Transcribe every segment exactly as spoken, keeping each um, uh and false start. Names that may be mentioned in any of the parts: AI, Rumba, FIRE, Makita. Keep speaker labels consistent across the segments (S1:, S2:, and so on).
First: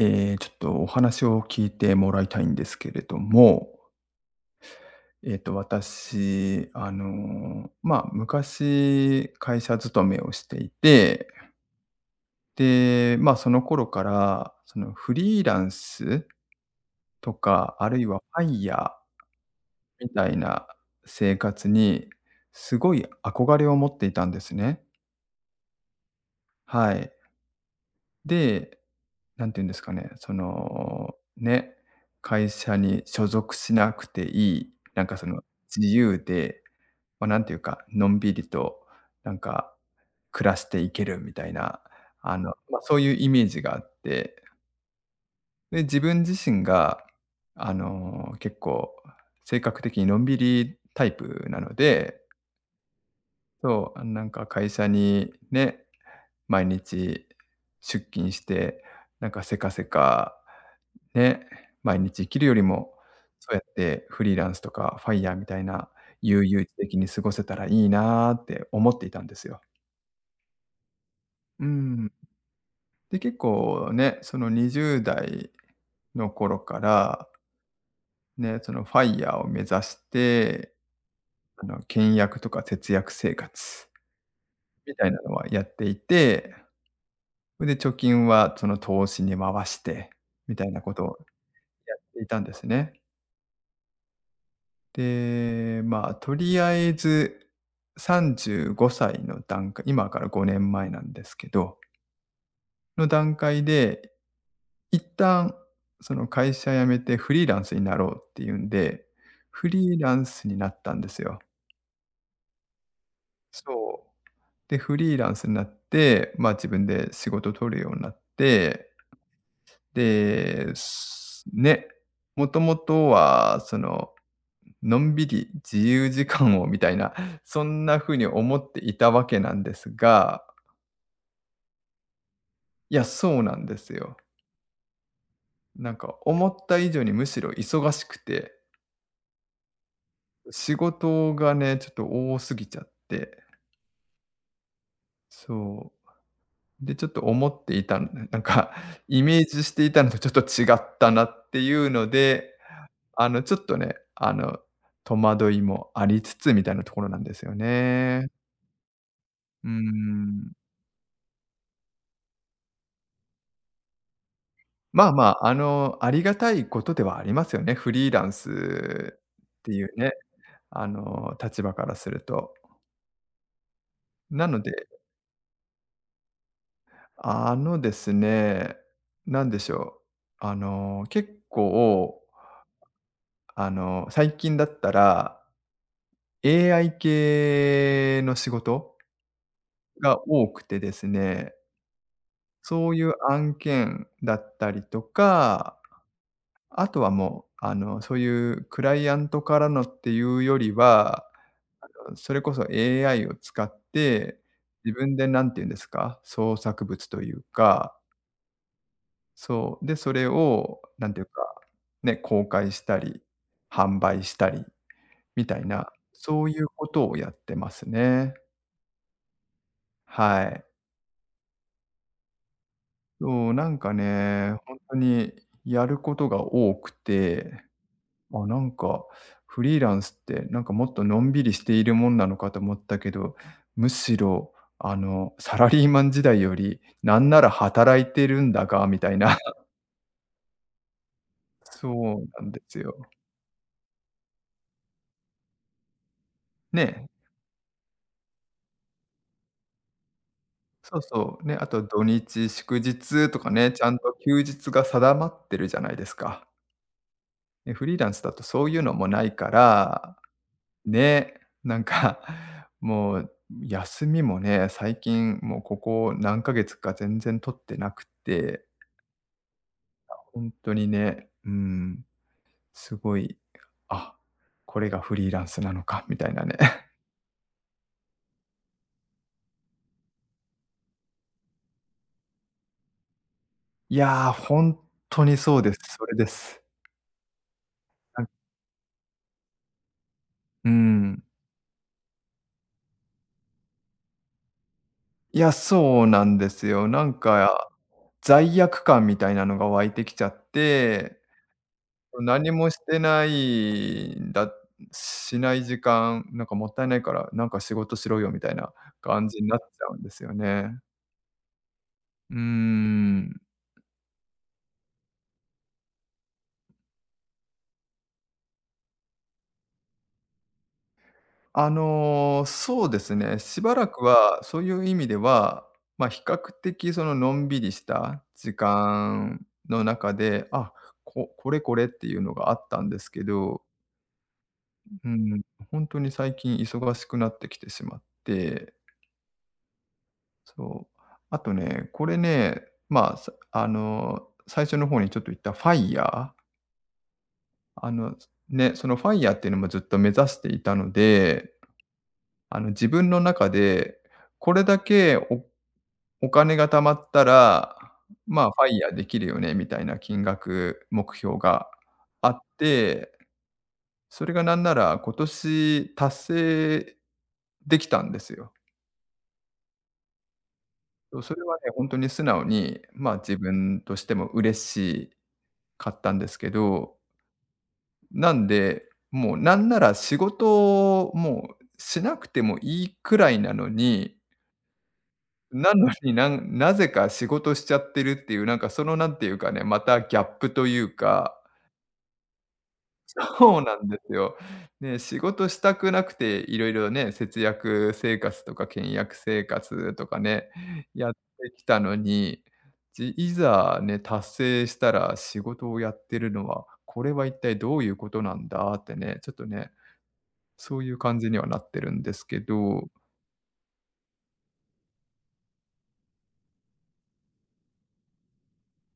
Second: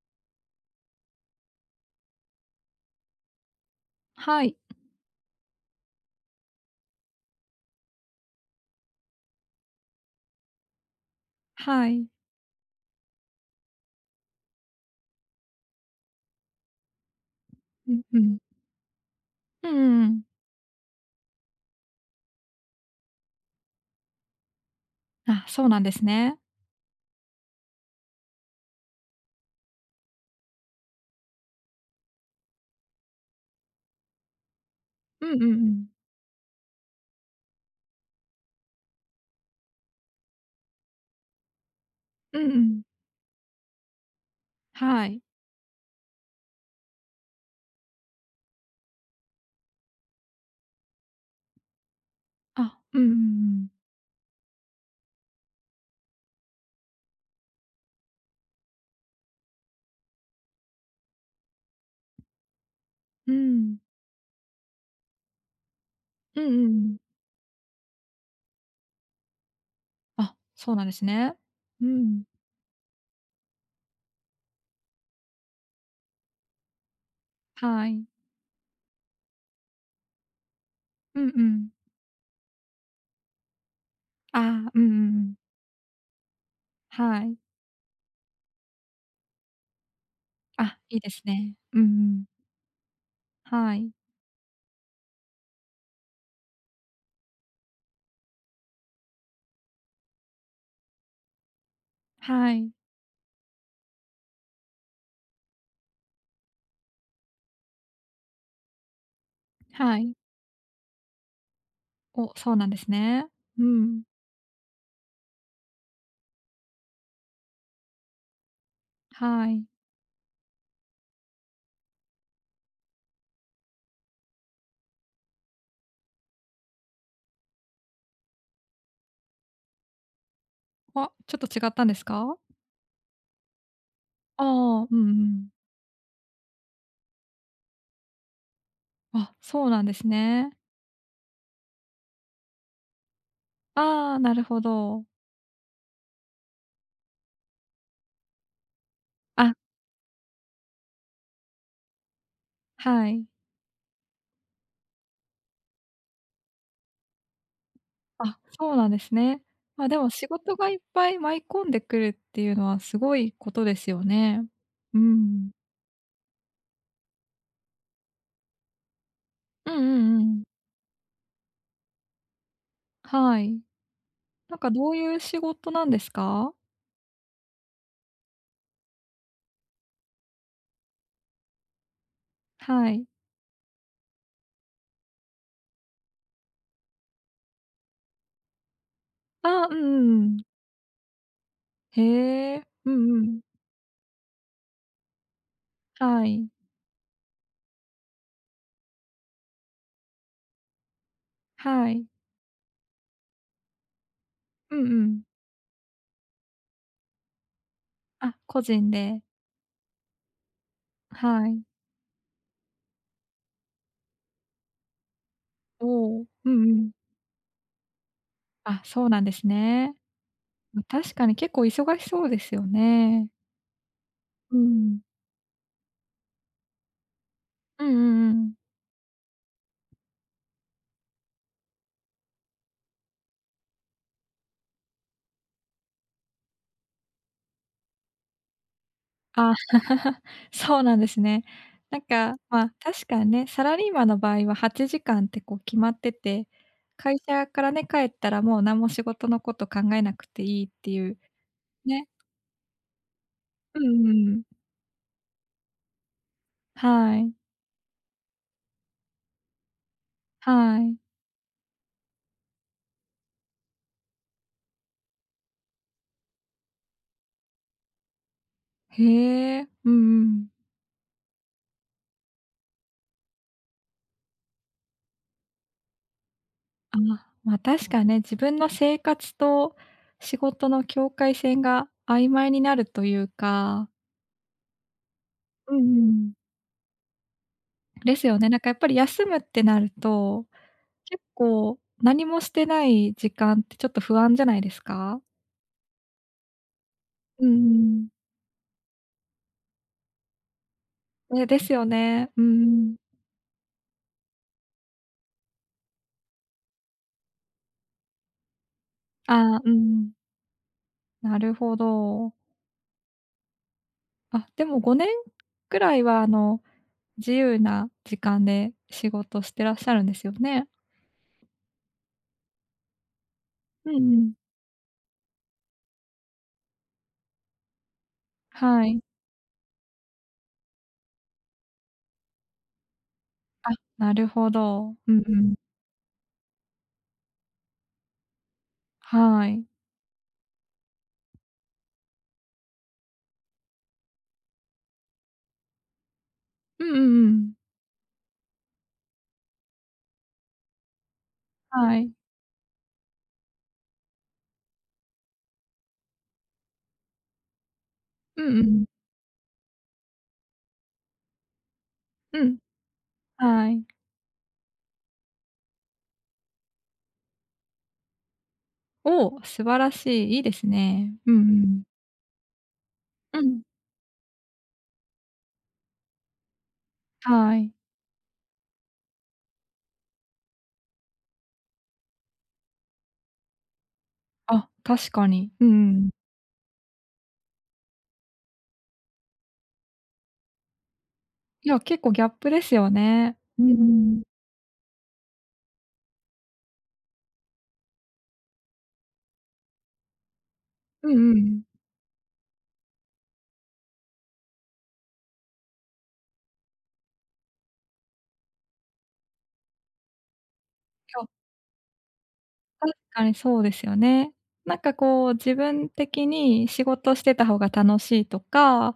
S1: えーちょっとお話を聞いてもらいたいんですけれども、
S2: はい。
S1: えっと私、あの、まあ、昔会社勤めをしていて、
S2: はい。
S1: で、まあ、その頃から、そのフリーランスとか、あ
S2: う
S1: る
S2: ん
S1: い
S2: う
S1: は
S2: ん。
S1: ファイヤー
S2: うんうんう
S1: み
S2: ん。
S1: たいな生活にすごい憧れを持っていたんですね。
S2: あ、そうなんですね。
S1: はい。でなんていうんですかね、その、ね、会社に所属しなくていい、なんかそ
S2: う
S1: の
S2: んうんうん。
S1: 自由で、まあ、なんていうか、のんびりとなんか暮らしていけるみたいな、あ
S2: う
S1: の、
S2: んう
S1: まあ、
S2: ん。
S1: そういうイメージがあって、
S2: はい。
S1: で、自分自身が、あの、結構性格的にのんびりタイプなので、
S2: あ、うんうんうん。
S1: そう、あ、なんか会社にね、毎日出勤して、なんかせかせかね、毎日生きるよりも、
S2: う
S1: そうやっ
S2: ん。
S1: てフリーランスとかファイヤーみたいな、
S2: う
S1: 悠
S2: んう
S1: 々
S2: んう
S1: 自
S2: ん。
S1: 適に過ごせたらいいなって思っていたんですよ。
S2: あ、そうなんですね。
S1: う
S2: う
S1: ん。
S2: ん。
S1: で、結構ね、そのにじゅう代の頃から、
S2: はい。
S1: ね、その ファイヤー を目指して、
S2: うんう
S1: あ
S2: ん。
S1: の、倹約とか節約生活
S2: あうんうん
S1: みたい
S2: う
S1: なの
S2: ん。
S1: はやっていて、
S2: はい。
S1: それで貯金はその投資に回してみたい
S2: あ、
S1: なこ
S2: いい
S1: とを
S2: ですね。うんう
S1: やって
S2: ん。
S1: いたんですね。
S2: はい。
S1: で、まあ、とりあえずさんじゅうごさいの段階今からごねんまえなんですけど、
S2: はい。
S1: の段階で、一旦その会社辞めてフリーランスになろうっていうんで、フリ
S2: は
S1: ー
S2: い。
S1: ランスになったんですよ。
S2: お、そうなんですね。うん。
S1: そう。で、フリーランスになって、まあ、自分で仕事取るようになって、
S2: はい。
S1: で、すね、もともとはそののんびり自由時間をみたいな、そんな風に思っていたわけなんですが、
S2: あ、ちょっと違ったんですか？
S1: いや、そうなんですよ。
S2: ああ、うんうん。
S1: なんか思った以上にむしろ忙しくて、
S2: あ、そうなんですね。
S1: 仕事がね、ちょっと多すぎちゃって、
S2: ああ、なるほど。
S1: そう。で、ちょっと思っていたなんか イメー
S2: あ、
S1: ジしていたのと ちょっと違ったなっていうので、
S2: はい。
S1: あの、ちょっとね、あの、戸惑いもありつつみたいなところなんですよね。
S2: あ、そうなんですね。
S1: うー
S2: ま、でも仕
S1: ん。
S2: 事がいっぱい舞い込んでくるっていうのはすごいことですよね。う
S1: まあまあ、
S2: ん。
S1: あの、ありがたいことではありますよね。フリーランスっ
S2: う
S1: て
S2: んう
S1: いうね、
S2: んうん。
S1: あの、立場からすると。
S2: はい。
S1: な
S2: なん
S1: の
S2: か
S1: で、
S2: どういう仕事なんですか？
S1: あのですね、なんでしょう、あの、結構、
S2: はい。
S1: あの、最近だったら、エーアイ 系の仕事
S2: あうんうんう
S1: が
S2: ん。
S1: 多くてですね、
S2: へえ。う
S1: そうい
S2: ん
S1: う
S2: うん。
S1: 案件だったりとか、
S2: はい。
S1: あとはもう、あの、そういうクライアントからのっていうよりは
S2: はい。
S1: それこそ エーアイ を使って、
S2: うん
S1: 自
S2: う
S1: 分
S2: ん。
S1: で何て言うんですか、創作物というか、
S2: あ、個人で。
S1: そう、で、それをなんていう
S2: は
S1: か、
S2: い。
S1: ね、公開したり、販売したりみたいな、
S2: おお。
S1: そう
S2: う
S1: い
S2: んう
S1: うこ
S2: ん。
S1: とをやってますね。
S2: あ、そうなんですね。
S1: はい。
S2: ま、確かに結構忙しそうですよね。
S1: そう、なんかね、
S2: う
S1: ほんと
S2: ん。
S1: にやることが多くて、
S2: うんうんう
S1: あ、
S2: ん。
S1: なんか、フリーランスって、なんかもっとのんびりしているもんなのかと思ったけど、むしろ、あの、サラリーマン時代より、なんなら働いてるんだがみたいな。
S2: あ、そうなんですね。
S1: そ
S2: なん
S1: う
S2: か、
S1: なんで
S2: まあ、
S1: すよ。
S2: 確かにね、サラリーマンの場合ははちじかんってこう決まってて、
S1: ね、
S2: 会社からね、帰ったらもう何も仕事のこと考えなくていいって
S1: そう
S2: いう、
S1: そう、ね、あと土
S2: ね。
S1: 日、祝日とかね、
S2: う
S1: ちゃん
S2: んう
S1: と休
S2: ん。
S1: 日が定まってるじゃないですか。
S2: はい。
S1: ね、フリーランスだとそういうのもないから
S2: はい。
S1: ね、なんか、もう休みもね、最近もうここ何ヶ月か全然取ってなくて、
S2: へえ、うんう
S1: ほ
S2: ん。
S1: んとにね、うん、すごい、あ、これがフリーランスなのかみたいなね。
S2: あ、ま、確かね、自分の生活と仕事の境界線が曖昧になるというか、
S1: いや、ほんとにそうで
S2: うん
S1: す。
S2: う
S1: それで
S2: ん。
S1: す。
S2: で
S1: な
S2: す
S1: ん
S2: よね。なんかやっぱり休むってなると
S1: う
S2: 結
S1: ん。
S2: 構、何もしてない時間ってちょっと不安じゃないですか？
S1: いや、そうなんですよ。なん
S2: うんう
S1: か
S2: ん。
S1: 罪悪感みたいなのが湧いてきちゃって、
S2: えですよね。う
S1: 何
S2: んう
S1: もし
S2: ん。
S1: てないんだしない時間、なんかもったいないから、なんか仕事しろよみたいな感じに
S2: あ
S1: な
S2: あ、
S1: っち
S2: う
S1: ゃうん
S2: ん
S1: ですよね。
S2: なるほど。
S1: うーん。
S2: あ、でもごねんくらいは、あの、自由な時間で仕事してらっしゃるんですよね？
S1: あの、そうですね、しばら
S2: う
S1: く
S2: んうん。
S1: はそういう意味では、まあ、比較的その、のんびりした時
S2: はい。
S1: 間の中で、あ、ここれこれっていうのがあったんですけど、
S2: あ、なるほど。
S1: う
S2: うんう
S1: ん、
S2: ん。
S1: 本当に最近忙しくなってきてしまって、
S2: はい。
S1: そう。あとね、これね、まあ、さあの、最初の方にちょっと言ったファイ e
S2: うんうんうん。
S1: あの、ね、そのファイヤーっていうのもずっと目指していたので、
S2: はい。
S1: あの、自分の中でこれだけおお金が貯まったら、
S2: う
S1: まあ、
S2: んうん。
S1: ファイヤー できるよねみたいな金額目標があっ
S2: うん。
S1: て、
S2: はい。
S1: それがなんなら今年達成できたんですよ。
S2: おお、素晴らしい、いいですね。
S1: そう、
S2: うん
S1: それは
S2: う
S1: ね、
S2: ん。
S1: ほんとに素直に、まあ、自
S2: うん。
S1: 分としても嬉しい買ったんですけど、
S2: はい。
S1: なんで、もうなんなら仕事をもうしなくてもいいくらいなのに、
S2: あ、確かに。うん
S1: なの
S2: うん。
S1: に、なんなぜか仕事しちゃってるっていう、なんかその、なんていうかね、またギャップというか、
S2: いや、結構ギャップですよね。
S1: そ
S2: う
S1: う
S2: んう
S1: なんです
S2: ん。
S1: よ。ね、仕事したくなくて、いろいろね、節約生活とか倹約生活とかね、
S2: う
S1: やっ
S2: んう
S1: て
S2: ん。
S1: きたのに、じいざね、達成したら仕事をやってるのは、これは一体どういうことなんだってね、ちょっとね、そういう
S2: い
S1: 感
S2: や、
S1: じにはなってるんですけど、
S2: 確かにそうですよね。なんかこう、自分的に仕事してた方が楽しいとか、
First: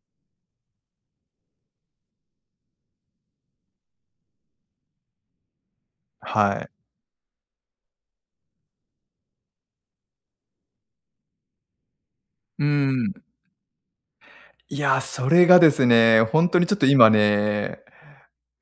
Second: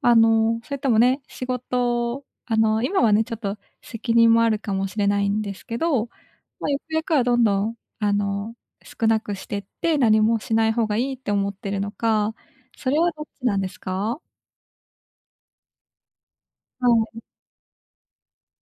S2: あの、それともね、仕事を、あの、今はね、ちょっと責任もあるかもしれないんですけど、
S1: は
S2: ま
S1: い。
S2: あ、ゆくゆくはどんどん、あの、少なくしてって、何もしない方がいいって思ってるのか、
S1: う
S2: それは
S1: ん。
S2: どっちなんですか？
S1: いや、それがですね、ほんとにちょっと
S2: は
S1: 今
S2: い。
S1: ね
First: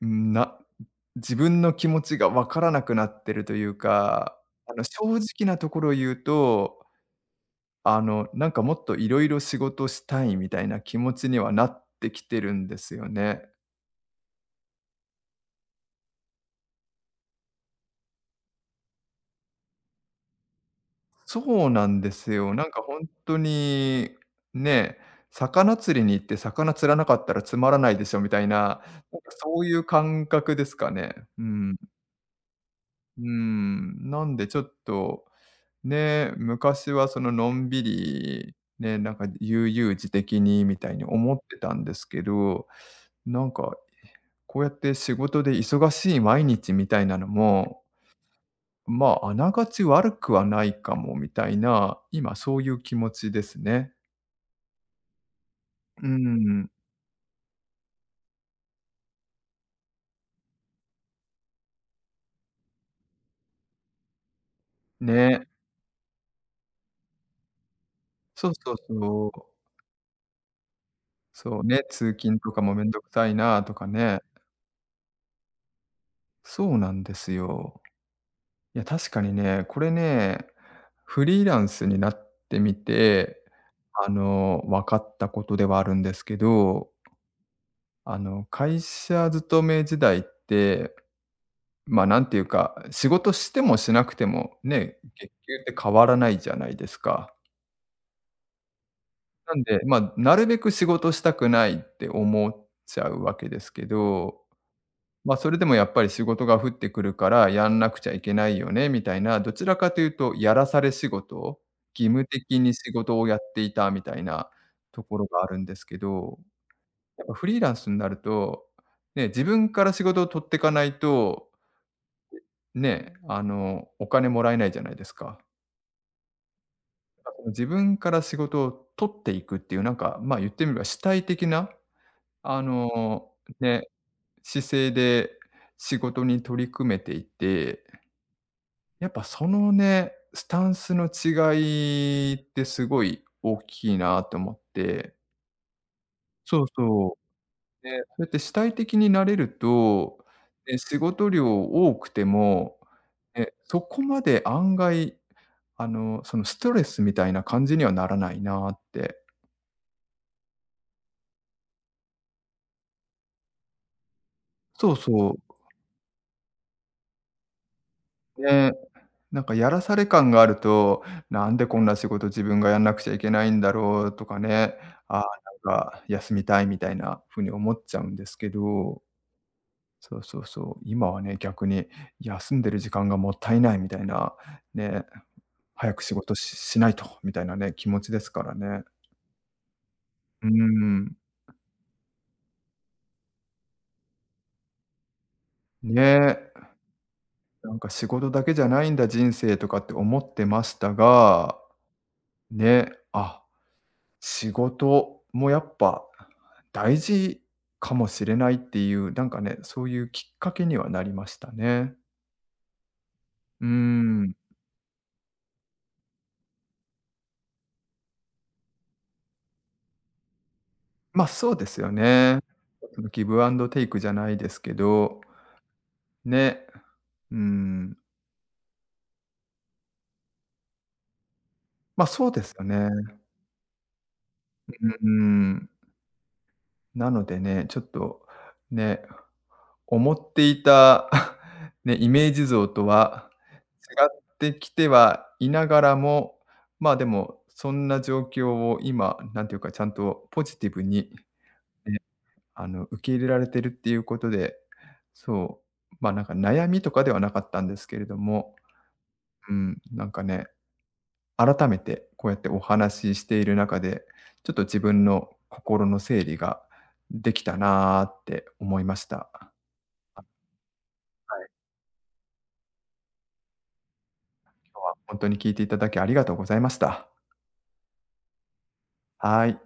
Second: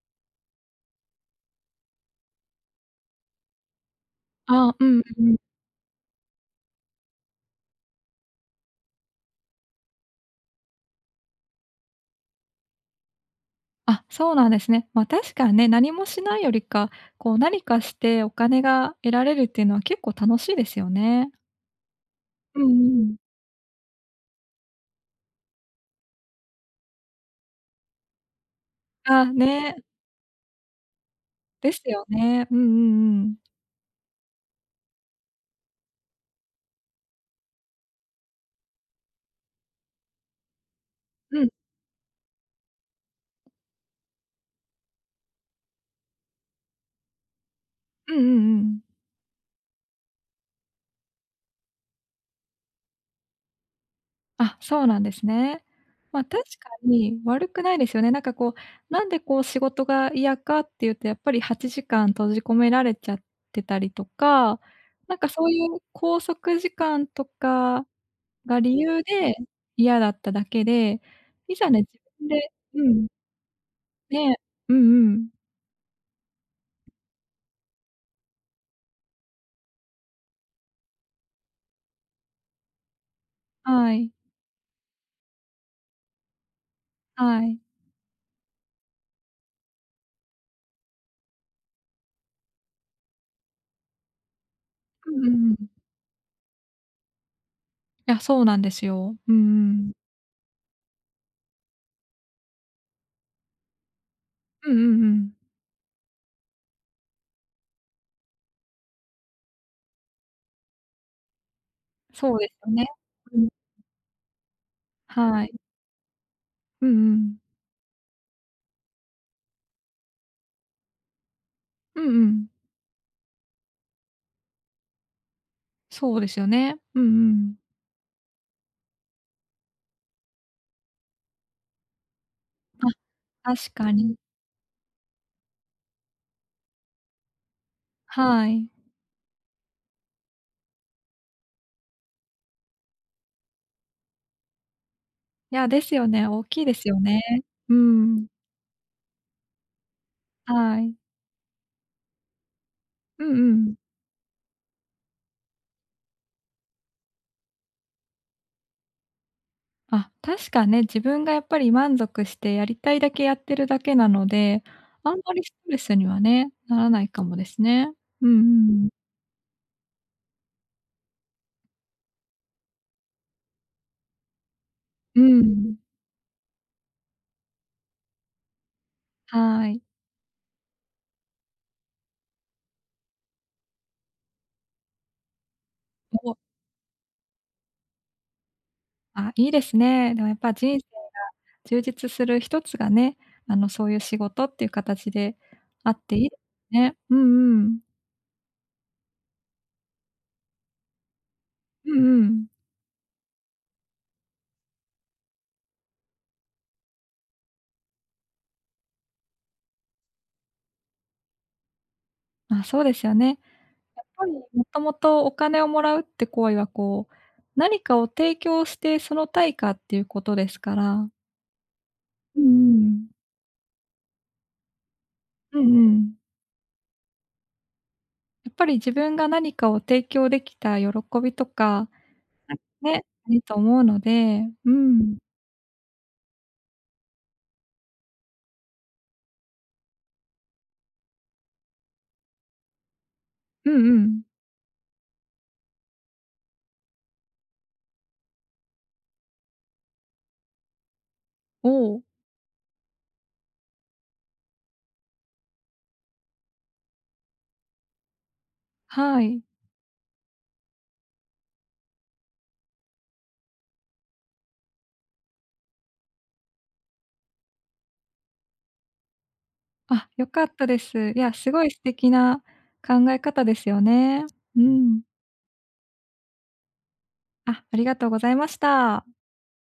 S1: な自分の気持ちがわからなくなってるというか、
S2: あ
S1: あ
S2: あ、う
S1: の、
S2: んう
S1: 正
S2: んうん。
S1: 直なところを言うと、あの、なんかもっといろいろ仕事したいみたいな気持ちにはなってきてるんですよね。
S2: あ、そうなんですね。ま、確かにね、何もしないよりか、こう何かしてお金が得られるっていうのは結構楽しいですよね。
S1: そうなんですよ。
S2: うん
S1: な
S2: う
S1: んか
S2: んう
S1: 本
S2: ん。
S1: 当に、ね、魚釣りに行って魚釣らなかったらつまらないでしょみたいな、なん
S2: あ、
S1: かそう
S2: ね、
S1: いう感覚ですかね。う
S2: で
S1: ん
S2: すよね。うんうん
S1: う
S2: うん。
S1: ん、なんでちょっと、ね、昔はそののんびり、ね、なんか悠々自適にみたいに思っ
S2: うん、
S1: てたんですけど、なんかこうやって仕事で忙しい毎日みたいなのも、
S2: うんうんうん。
S1: まあ、あながち悪くはないかもみたいな、今そういう気持ちですね。
S2: あ、そうなんですね。
S1: うー
S2: ま、確か
S1: ん、
S2: に悪くないですよね。なんかこう、なんでこう仕事が嫌かっていうと、やっぱりはちじかん閉じ込められちゃってたりとか、なんかそ
S1: ね。
S2: ういう拘束時間とか
S1: そう
S2: が
S1: そう
S2: 理由
S1: そう。
S2: で嫌だっただけで、い
S1: そう
S2: ざね、
S1: ね、
S2: 自
S1: 通
S2: 分
S1: 勤
S2: で
S1: とかもめ
S2: う
S1: んど
S2: ん、
S1: くさいなとかね。
S2: ね、うんうん。
S1: そうなんですよ。いや、確かにね、これね、フリーランスになってみて、
S2: は
S1: あ
S2: い、
S1: の、分かったことではあるんですけど、
S2: はい。
S1: あの、会社勤め時代って、まあ、なんていうか、仕事してもしなくても、ね、
S2: うんう
S1: 月
S2: んうん。
S1: 給
S2: い
S1: って変わらないじゃないですか。
S2: や、そうなんですよ。うん
S1: なん
S2: う
S1: で、
S2: ん。
S1: まあ、なるべく仕事したくないって思っちゃうわけですけど、
S2: うんうんうん。
S1: まあ、それでもやっぱり仕事が降ってくるから、やんなくちゃいけないよねみたいな、どちらかというと、やらされ仕事、義務
S2: そうです
S1: 的
S2: よ
S1: に
S2: ね。
S1: 仕事をや
S2: うん。
S1: っていたみたいなところが
S2: は
S1: あ
S2: い。
S1: るんですけど、
S2: うんう
S1: やっぱ
S2: ん。
S1: フリーランスになると、ね、自分から仕事を取ってかないと、
S2: うんうん。
S1: ね、あの、お金もらえないじゃないですか。
S2: そうですよね。うんうん。
S1: 自分から仕事を取っていくっていう、なんか、ま、言ってみれば主体的な、あの、
S2: あ、確
S1: ね、
S2: かに。
S1: 姿勢で仕事に取り組めていて、
S2: はい。
S1: やっぱそのね、スタンスの違いってすごい大きいなと思って。
S2: いや、ですよね、大き
S1: そ
S2: い
S1: う
S2: ですよ
S1: そ
S2: ね。う
S1: う。ね、そうや
S2: ん。
S1: って主体的になれると、ね、
S2: はい。
S1: 仕事量多くても、
S2: うんう
S1: ね、
S2: ん。
S1: そこまで案外、あの、そのストレスみたいな感じにはならないなって。
S2: あ、確かね、自分がやっぱり満足してやりたいだけやってるだけなので、
S1: そう
S2: あんま
S1: そ
S2: りストレスにはね、ならないかもですね。うん
S1: う。ね。
S2: うん。
S1: なんかやらされ感があると、なんでこんな仕事自分がやんなくちゃいけないんだろうとかね、あ
S2: う
S1: あ、なん
S2: ん。
S1: か休みたいみたいな風に思っちゃうんですけど、
S2: はい。
S1: そうそうそう、今はね、逆に休んでる時間がもったいないみたいな、ね、早く仕
S2: お、
S1: 事ししないとみたいなね、気持ちですからね。
S2: あ、いいですね。でもやっ
S1: うー
S2: ぱ人生が
S1: ん。
S2: 充実する一つがね、あの、そういう仕事っていう形であっていいで
S1: ね、
S2: すね。うんう
S1: なん
S2: ん。
S1: か仕事だけじゃないんだ人生とかって思ってましたが、
S2: うんうん。
S1: ね、あ仕事もやっぱ大事かもしれないっていう、なんかね、そういうきっかけにはなりましたね。
S2: まあ、そうですよね。
S1: うー
S2: やっぱり
S1: ん。
S2: もともとお金をもらうって行為はこう、何かを提供してその対価っていうことですから、
S1: ま、あそうですよ
S2: う
S1: ね。
S2: んうんう
S1: その
S2: ん。
S1: ギブアンドテイクじゃないですけど、
S2: うん、
S1: ね。うーん。
S2: やっぱり自分が何かを提供できた喜びとか、
S1: ま、あそうですよ
S2: い。
S1: ね。
S2: ね、あると思うので、う
S1: う
S2: ん。
S1: ん。なのでね、ちょっとね、思っていた ね、イメージ像とは
S2: うんう
S1: 違っ
S2: ん。
S1: てきてはいながらも、まあ、でも、そんな状況を今、なんていうか、ちゃんとポジティブに、
S2: お
S1: ね、
S2: お、
S1: あの、受け入れられてるっていうことで、そう、まあ、なんか悩みとかではなかったんですけれども、
S2: はい。
S1: うん、なんかね、改めてこうやってお話ししている中で、ちょっと自分の心の整理ができたなーって思いました。
S2: あ、良かったです。いや、
S1: は
S2: す
S1: い。
S2: ごい素敵な考え方ですよね。うん。
S1: 本当に聞いていただきありがとうございました。
S2: あ、ありがとうございました。
S1: はーい。